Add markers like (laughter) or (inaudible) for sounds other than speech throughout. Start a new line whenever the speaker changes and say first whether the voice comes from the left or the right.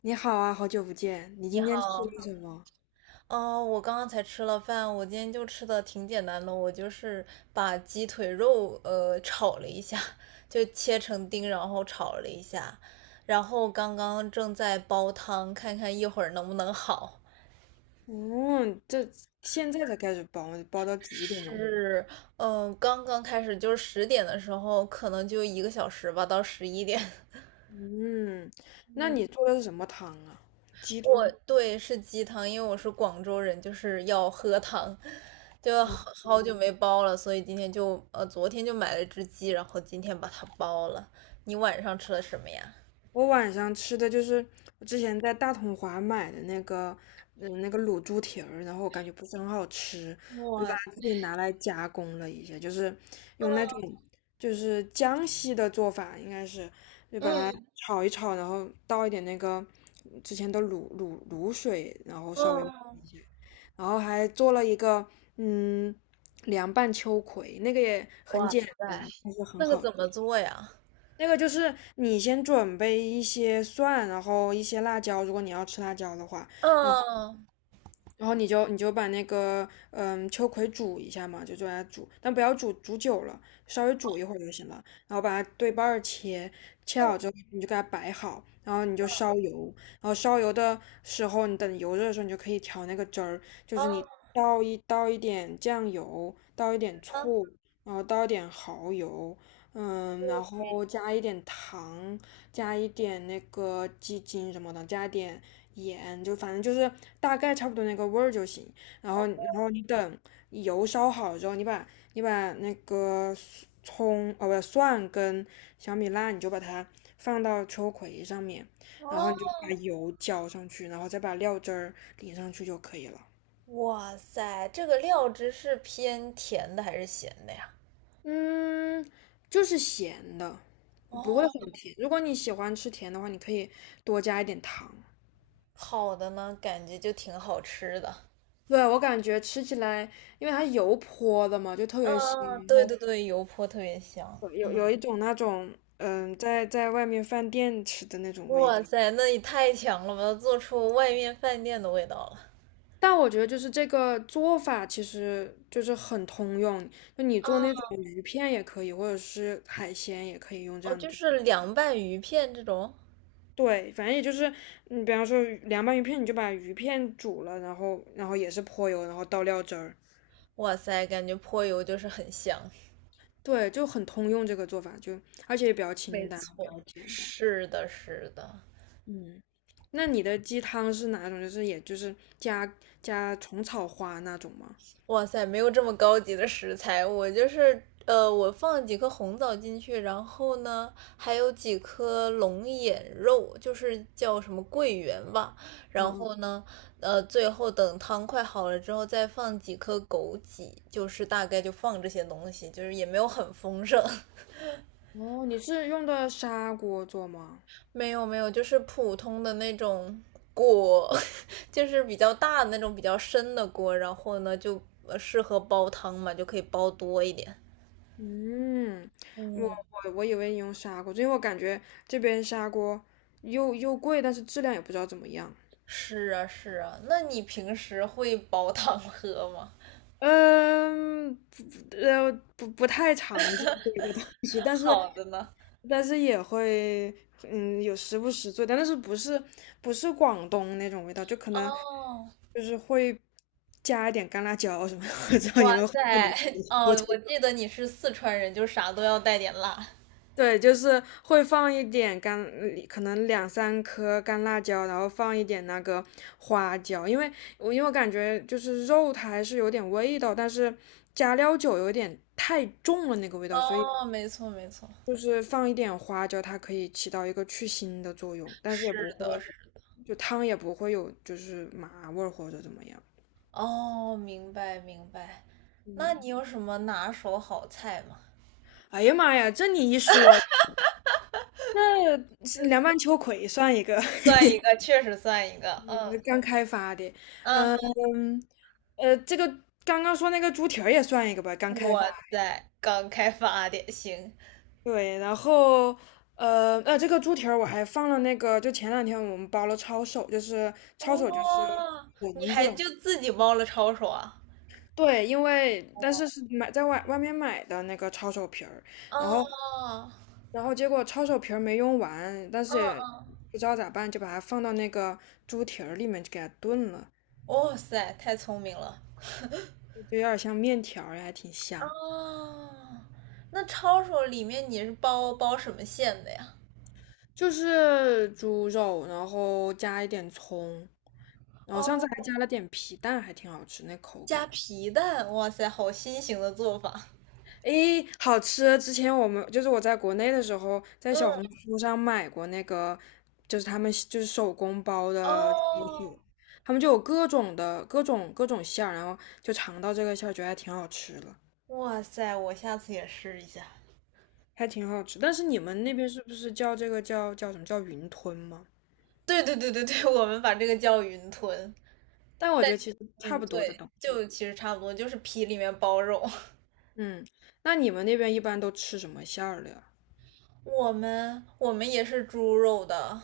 left: 你好啊，好久不见，你
right: 你
left: 今天吃
right: 好，
left: 了什么？
right: 哦，我刚刚才吃了饭，我今天就吃的挺简单的，我就是把鸡腿肉炒了一下，就切成丁，然后炒了一下，然后刚刚正在煲汤，看看一会儿能不能好。
left: 嗯，这现在才开始包，煲到几点了？
right: 是，刚刚开始就是10点的时候，可能就1个小时吧，到十一点。
left: 嗯，那
right: (laughs)
left: 你做的是什么汤啊？鸡
right: 我
left: 汤。
right: 对是鸡汤，因为我是广州人，就是要喝汤，就好好久没煲了，所以今天就呃昨天就买了只鸡，然后今天把它煲了。你晚上吃了什么呀？
left: 我晚上吃的就是我之前在大统华买的那个，那个卤猪蹄儿，然后我感觉不是很好吃，我就把
right: 哇塞，
left: 它自己拿来加工了一下，就是用那种就是江西的做法，应该是就把它
right: 嗯
left: 炒一炒，然后倒一点那个之前的卤水，然后稍微焖
right: 嗯，
left: 一下，然后还做了一个嗯凉拌秋葵，那个也很
right: 哇
left: 简
right: 塞，
left: 单，但是很
right: 那个
left: 好。
right: 怎么做呀？
left: 那个就是你先准备一些蒜，然后一些辣椒，如果你要吃辣椒的话，然后。
right: 嗯
left: 然后你就把那个秋葵煮一下嘛，就来煮，但不要煮久了，稍微煮一会儿就行了。然后把它对半儿切，切
right: 嗯
left: 好之后你就给它摆好，然后你就烧油，然后烧油的时候，你等油热的时候，你就可以调那个汁儿，就是你
right: 嗯
left: 倒一点酱油，倒一点
right: 嗯
left: 醋，然后倒一点蚝油，然
right: ，OK,
left: 后加一点糖，加一点那个鸡精什么的，加一点盐，就反正就是大概差不多那个味儿就行。然
right: 哦
left: 后，然后你等油烧好之后，你把那个葱，哦不，蒜跟小米辣，你就把它放到秋葵上面，然后你就
right: 哦，
left: 把油浇上去，然后再把料汁儿淋上去就可以了。
right: 哇塞，这个料汁是偏甜的还是咸的呀？
left: 嗯，就是咸的，不会
right: 哦，
left: 很甜。如果你喜欢吃甜的话，你可以多加一点糖。
right: 好的呢，感觉就挺好吃的。
left: 对，我感觉吃起来，因为它油泼的嘛，就特别香。
right: 嗯，对对对，油泼特别香。
left: 有
right: 嗯，
left: 有有一种那种在外面饭店吃的那种味
right: 哇
left: 道。
right: 塞，那也太强了吧，做出外面饭店的味道了。
left: 但我觉得就是这个做法其实就是很通用，就你做那
right: 啊，
left: 种鱼片也可以，或者是海鲜也可以用这
right: 哦，
left: 样
right: 就
left: 做。
right: 是凉拌鱼片这种，
left: 对，反正也就是你比方说凉拌鱼片，你就把鱼片煮了，然后也是泼油，然后倒料汁儿。
right: 哇塞，感觉泼油就是很香。
left: 对，就很通用这个做法，就而且也比较
right: 没
left: 清淡，比
right: 错，
left: 较简单。
right: 是的，是的。
left: 嗯，那你的鸡汤是哪种？就是也就是加虫草花那种吗？
right: 哇塞，没有这么高级的食材，我就是我放了几颗红枣进去，然后呢，还有几颗龙眼肉，就是叫什么桂圆吧。然
left: 嗯
right: 后呢，最后等汤快好了之后，再放几颗枸杞，就是大概就放这些东西，就是也没有很丰盛，
left: 哦，你是用的砂锅做吗？
right: (laughs) 没有没有，就是普通的那种锅，(laughs) 就是比较大的那种比较深的锅，然后呢就适合煲汤嘛，就可以煲多一点。
left: 嗯，我
right: 嗯，
left: 我以为你用砂锅做，因为我感觉这边砂锅又贵，但是质量也不知道怎么样。
right: 是啊，是啊，那你平时会煲汤喝吗？(laughs)
left: 嗯，不不呃不太常做这个东西，但是
right: 好的呢。
left: 但是也会有时不时做，但是不是广东那种味道，就可能
right: 哦，
left: 就是会加一点干辣椒什么的，(laughs) 我知道你
right: 哇
left: 们会不能
right: 塞，(laughs)
left: 接受
right: 哦，我记得你是四川人，就啥都要带点辣。
left: 对，就是会放一点干，可能两三颗干辣椒，然后放一点那个花椒，因为我感觉就是肉它还是有点味道，但是加料酒有点太重了那个味道，所以
right: 哦，没错，没错，
left: 就是放一点花椒，它可以起到一个去腥的作用，但是也
right: 是
left: 不
right: 的，
left: 会，
right: 是的，
left: 就汤也不会有就是麻味儿或者怎么样。
right: 哦，明白，明白。那
left: 嗯，
right: 你有什么拿手好菜吗？
left: 哎呀妈呀，这你一说，那凉拌秋葵算一个。(laughs)
right: 算一个，确实算一个。嗯
left: 刚开发的，
right: 嗯，
left: 嗯，这个刚刚说那个猪蹄儿也算一个吧，刚开发。
right: 哇塞，刚开发的，行。
left: 对，然后这个猪蹄儿我还放了那个，就前两天我们包了抄手，就是抄手就是
right: 哦，你
left: 馄
right: 还
left: 饨。
right: 就自己煲了抄手啊？
left: 对，因为但是
right: 哦，
left: 是买在外面买的那个抄手皮儿，然后
right: 哦，
left: 然后结果抄手皮儿没用完，但是也
right: 啊。
left: 不知道咋办，就把它放到那个猪蹄儿里面就给它炖了，
right: 哇塞，太聪明了
left: 就有点像面条儿还挺
right: 啊！
left: 香。
right: 那抄手里面你是包什么馅的呀？
left: 就是猪肉，然后加一点葱，然后上次
right: 哦，
left: 还加了点皮蛋，还挺好吃，那口
right: 加
left: 感，
right: 皮蛋，哇塞，好新型的做法。
left: 诶，好吃！之前我们就是我在国内的时候，在小
right: 嗯，
left: 红书上买过那个，就是他们就是手工包的猪
right: 哦，
left: 手，他们就有各种的各种各种馅儿，然后就尝到这个馅儿，觉得还挺好吃的，
right: 哇塞，我下次也试一下。
left: 还挺好吃。但是你们那边是不是叫这个叫什么叫云吞吗？
right: 对对对对对，我们把这个叫云吞。
left: 但我觉得其实差
right: 嗯，
left: 不多的
right: 对，
left: 东
right: 就
left: 西。
right: 其实差不多，就是皮里面包肉。
left: 嗯，那你们那边一般都吃什么馅儿的呀？
right: 我们也是猪肉的，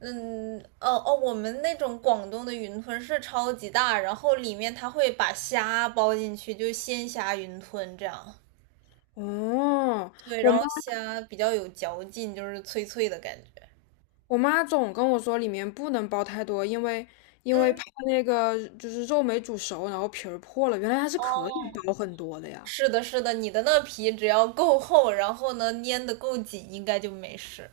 right: 嗯，哦哦，我们那种广东的云吞是超级大，然后里面它会把虾包进去，就鲜虾云吞这样。
left: 哦，
right: 对，
left: 我
right: 然
left: 妈
right: 后虾比较有嚼劲，就是脆脆的感觉。
left: 我妈总跟我说里面不能包太多，因为因
right: 嗯，
left: 为怕那个就是肉没煮熟，然后皮儿破了。原来还是可以
right: 哦，
left: 包很多的呀。
right: 是的，是的，你的那皮只要够厚，然后呢粘得够紧，应该就没事。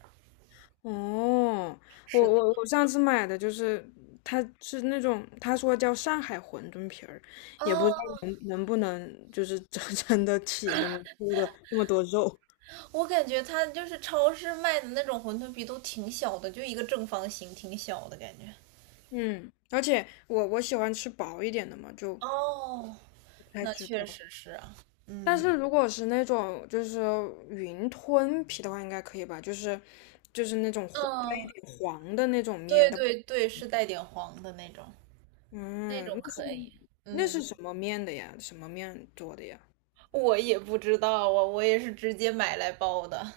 left: 哦，我
right: 是的。
left: 我我上次买的就是，它是那种他说叫上海馄饨皮儿，
right: 哦，
left: 也不知道能不能就是 (laughs) 真的起那么多肉。
right: 我感觉它就是超市卖的那种馄饨皮都挺小的，就一个正方形，挺小的感觉。
left: 嗯，而且我喜欢吃薄一点的嘛，就
right: 哦，
left: 不太
right: 那
left: 知
right: 确
left: 道。
right: 实是啊，
left: 但
right: 嗯
left: 是如果是那种就是云吞皮的话，应该可以吧？就是那种黄带
right: 嗯，
left: 一点黄的那种面
right: 对
left: 的，
right: 对对，是带点黄的那种，那
left: 嗯，
right: 种
left: 那是
right: 可以。
left: 那是
right: 嗯，
left: 什么面的呀？什么面做的呀？
right: 我也不知道啊，我也是直接买来包的。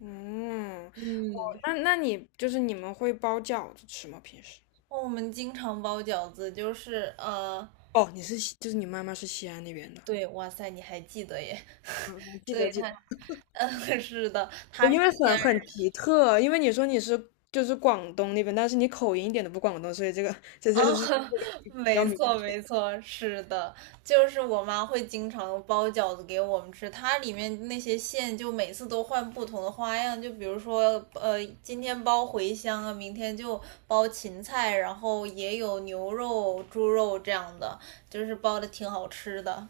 left: 嗯，
right: (laughs) 嗯，
left: 那那你就是你们会包饺子吃吗？平时？
right: 我们经常包饺子，就是
left: 哦，你是就是你妈妈是西安那边的，
right: 对，哇塞，你还记得耶？
left: 嗯，嗯
right: (laughs)
left: 记得
right: 对，
left: 记得，
right: 他，(laughs) 嗯，是的，
left: 我
right: 他
left: 因
right: 是
left: 为很
right: 先，
left: 很奇特，因为你说你是就是广东那边，但是你口音一点都不广东，所以这个这这
right: 啊，
left: 是这
right: (laughs)
left: 个比较
right: 没
left: 明。
right: 错，没错，是的，就是我妈会经常包饺子给我们吃，它里面那些馅就每次都换不同的花样，就比如说，今天包茴香啊，明天就包芹菜，然后也有牛肉、猪肉这样的，就是包的挺好吃的。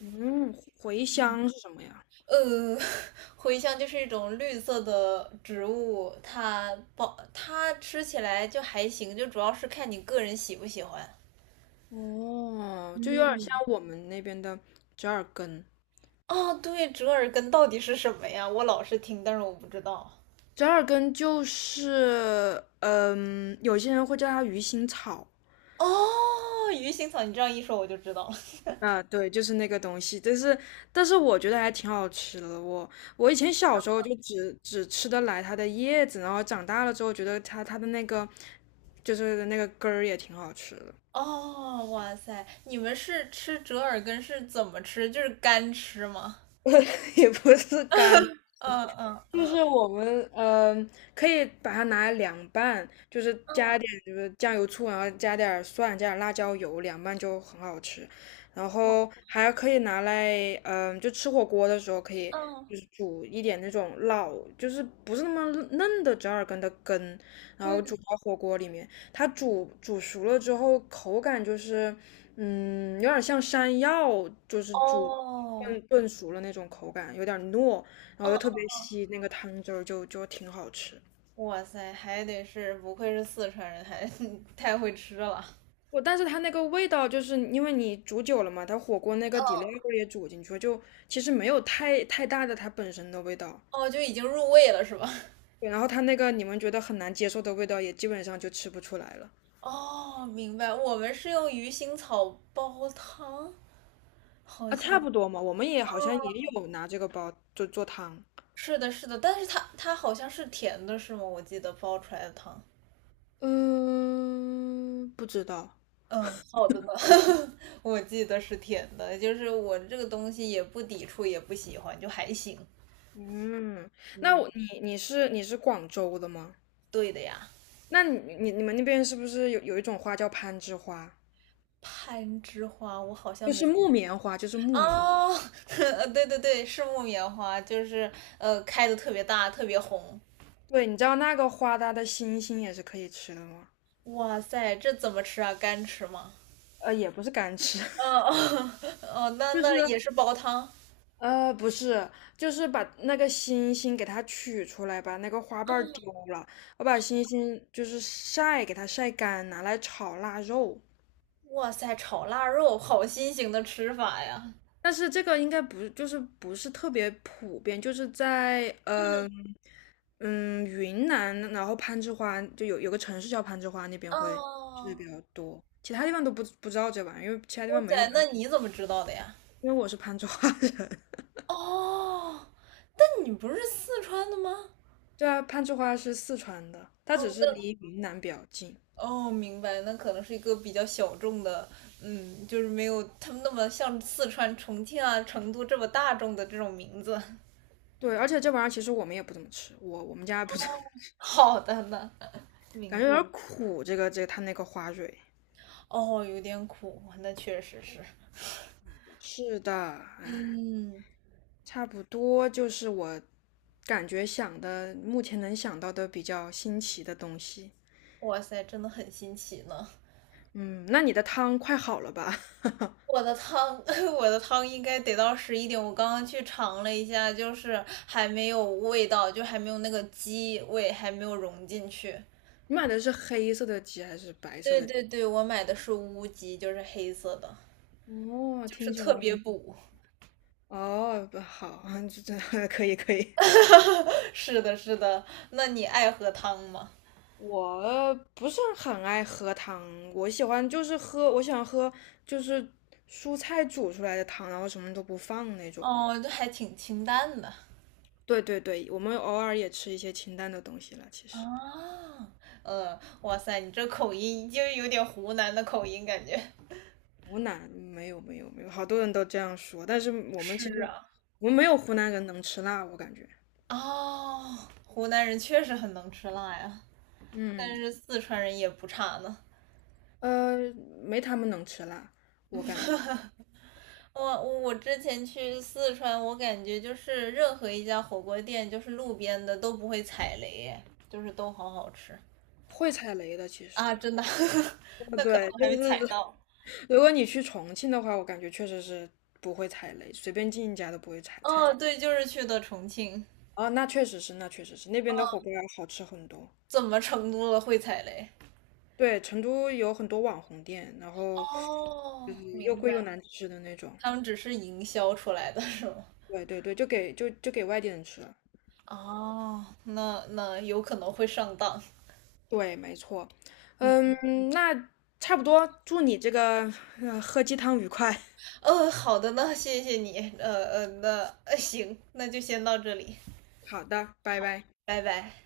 left: 嗯，茴香是什么呀？
right: 呃，(laughs) 茴香就是一种绿色的植物，它包它吃起来就还行，就主要是看你个人喜不喜欢。
left: 哦，就有点像
right: 嗯，
left: 我们那边的折耳根。
right: 哦，对，折耳根到底是什么呀？我老是听，但是我不知道。
left: 折耳根就是，有些人会叫它鱼腥草。
right: 哦，鱼腥草，你这样一说我就知道了。
left: 啊，对，就是那个东西，但是我觉得还挺好吃的。我以前小时候就只吃得来它的叶子，然后长大了之后觉得它的那个就是那个根儿也挺好吃的，
right: 哦，哇塞，你们是吃折耳根是怎么吃？就是干吃吗？
left: (laughs) 也不是干。
right: 嗯嗯
left: 就是我们可以把它拿来凉拌，就是加
right: 嗯
left: 一点就是酱油醋，然后加点儿蒜，加点儿辣椒油，凉拌就很好吃。然
right: 嗯
left: 后还可以拿来，就吃火锅的时候可以，就是煮一点那种老，就是不是那么嫩的折耳根的根，然
right: 嗯
left: 后
right: 嗯，
left: 煮到火锅里面。它煮熟了之后，口感就是，有点像山药，就是煮炖
right: 哦，
left: 炖熟了那种口感，有点糯。然后
right: 嗯嗯
left: 又特别
right: 嗯，
left: 稀，那个汤汁儿就挺好吃。
right: 哇塞，还得是不愧是四川人，还 (laughs) 太会吃了。
left: 我但是它那个味道，就是因为你煮久了嘛，它火锅那个底料
right: 嗯，
left: 也煮进去了，就其实没有太大的它本身的味道。
right: 哦，就已经入味了是吧？
left: 对，然后它那个你们觉得很难接受的味道，也基本上就吃不出来了
right: 哦，明白，我们是用鱼腥草煲汤，好
left: 啊，
right: 像。
left: 差不多嘛。我们也好像也
right: 哦，
left: 有拿这个包就做汤，
right: 是的，是的，但是它好像是甜的，是吗？我记得煲出来的汤。
left: 嗯，不知道。
right: 嗯，好的呢 (laughs)，我记得是甜的，就是我这个东西也不抵触，也不喜欢，就还行。
left: 嗯，那
right: 嗯，
left: 你是广州的吗？
right: 对的呀。
left: 那你们那边是不是有一种花叫攀枝花？
right: 攀枝花，我好像
left: 就
right: 没，
left: 是木棉花，就是木棉花
right: 哦 (laughs)，对对对，是木棉花，就是开的特别大，特别红。
left: 对，你知道那个花它的心心也是可以吃的吗？
right: 哇塞，这怎么吃啊？干吃吗？
left: 也不是干吃，
right: 嗯，哦 (laughs) 哦，那
left: (laughs) 就是
right: 那也是煲汤。
left: 不是，就是把那个心心给它取出来，把那个花瓣儿丢了，我把心心就是晒，给它晒干，拿来炒腊肉。
right: 哇塞，炒腊肉，好新型的吃法呀。
left: 但是这个应该不就是不是特别普遍，就是在
right: 嗯，
left: 云南，然后攀枝花就有个城市叫攀枝花，那边会吃的
right: 哦，
left: 比较多，其他地方都不知道这玩意儿，因为其他地
right: 哇
left: 方没有
right: 塞，那
left: 攀，
right: 你怎么知道的呀？
left: 因为我是攀枝花人。(laughs)
right: 哦，那你不是四川的吗？
left: 对啊，攀枝花是四川的，它
right: 哦，
left: 只是
right: 那，
left: 离云南比较近。
right: 哦，明白，那可能是一个比较小众的，嗯，就是没有他们那么像四川、重庆啊、成都这么大众的这种名字。(laughs)
left: 对，而且这玩意儿其实我们也不怎么吃，我们家不怎么，
right: 好的呢，
left: 感
right: 明
left: 觉有
right: 白。
left: 点苦，这个它那个花蕊。
right: 哦，有点苦，那确实是。
left: 是的，哎。
right: 嗯，
left: 差不多就是我感觉想的，目前能想到的比较新奇的东西。
right: 哇塞，真的很新奇呢。
left: 嗯，那你的汤快好了吧？(laughs)
right: 我的汤，(laughs) 我的汤应该得到11点。我刚刚去尝了一下，就是还没有味道，就还没有那个鸡味，还没有融进去。
left: 你买的是黑色的鸡还是白色
right: 对
left: 的鸡
right: 对对，我买的是乌鸡，就是黑色的，
left: 哦，
right: 就是
left: 听起来
right: 特别补。
left: 哦，不好，(laughs) 这可以可以。
right: (laughs) 是的，是的。那你爱喝汤吗？
left: 我不是很爱喝汤，我喜欢就是喝，我喜欢喝就是蔬菜煮出来的汤，然后什么都不放那种。
right: 哦，就还挺清淡的
left: 对对对，我们偶尔也吃一些清淡的东西了，其实。
right: 啊。哇塞，你这口音就有点湖南的口音感觉。
left: 湖南没有没有没有，好多人都这样说，但是我们其实
right: 是啊。
left: 我们没有湖南人能吃辣，我感觉，
right: 哦，湖南人确实很能吃辣呀。但
left: 嗯，
right: 是四川人也不差呢。
left: 呃，没他们能吃辣，我感觉
right: 我之前去四川，我感觉就是任何一家火锅店，就是路边的都不会踩雷，就是都好好吃
left: 会踩雷的，其
right: 啊！
left: 实，
right: 真的，(laughs) 那可能
left: 对，
right: 我
left: 就
right: 还没踩
left: 是
right: 到。
left: 如果你去重庆的话，我感觉确实是不会踩雷，随便进一家都不会踩
right: 哦，
left: 雷。
right: 对，就是去的重庆，
left: 啊，那确实是，那确实是，那边的火锅要好吃很多。
right: 怎么成都了会踩雷？
left: 对，成都有很多网红店，然后就
right: 哦，
left: 是又
right: 明
left: 贵又
right: 白，
left: 难吃的那种。
right: 他们只是营销出来的是吗？
left: 对对对，就给外地人吃了。
right: 哦，那有可能会上当。
left: 对，没错。嗯，
right: 嗯，
left: 那差不多，祝你这个，喝鸡汤愉快。
right: 哦好的呢，谢谢你。那行，那就先到这里。
left: (laughs) 好的，拜拜。
right: 拜拜。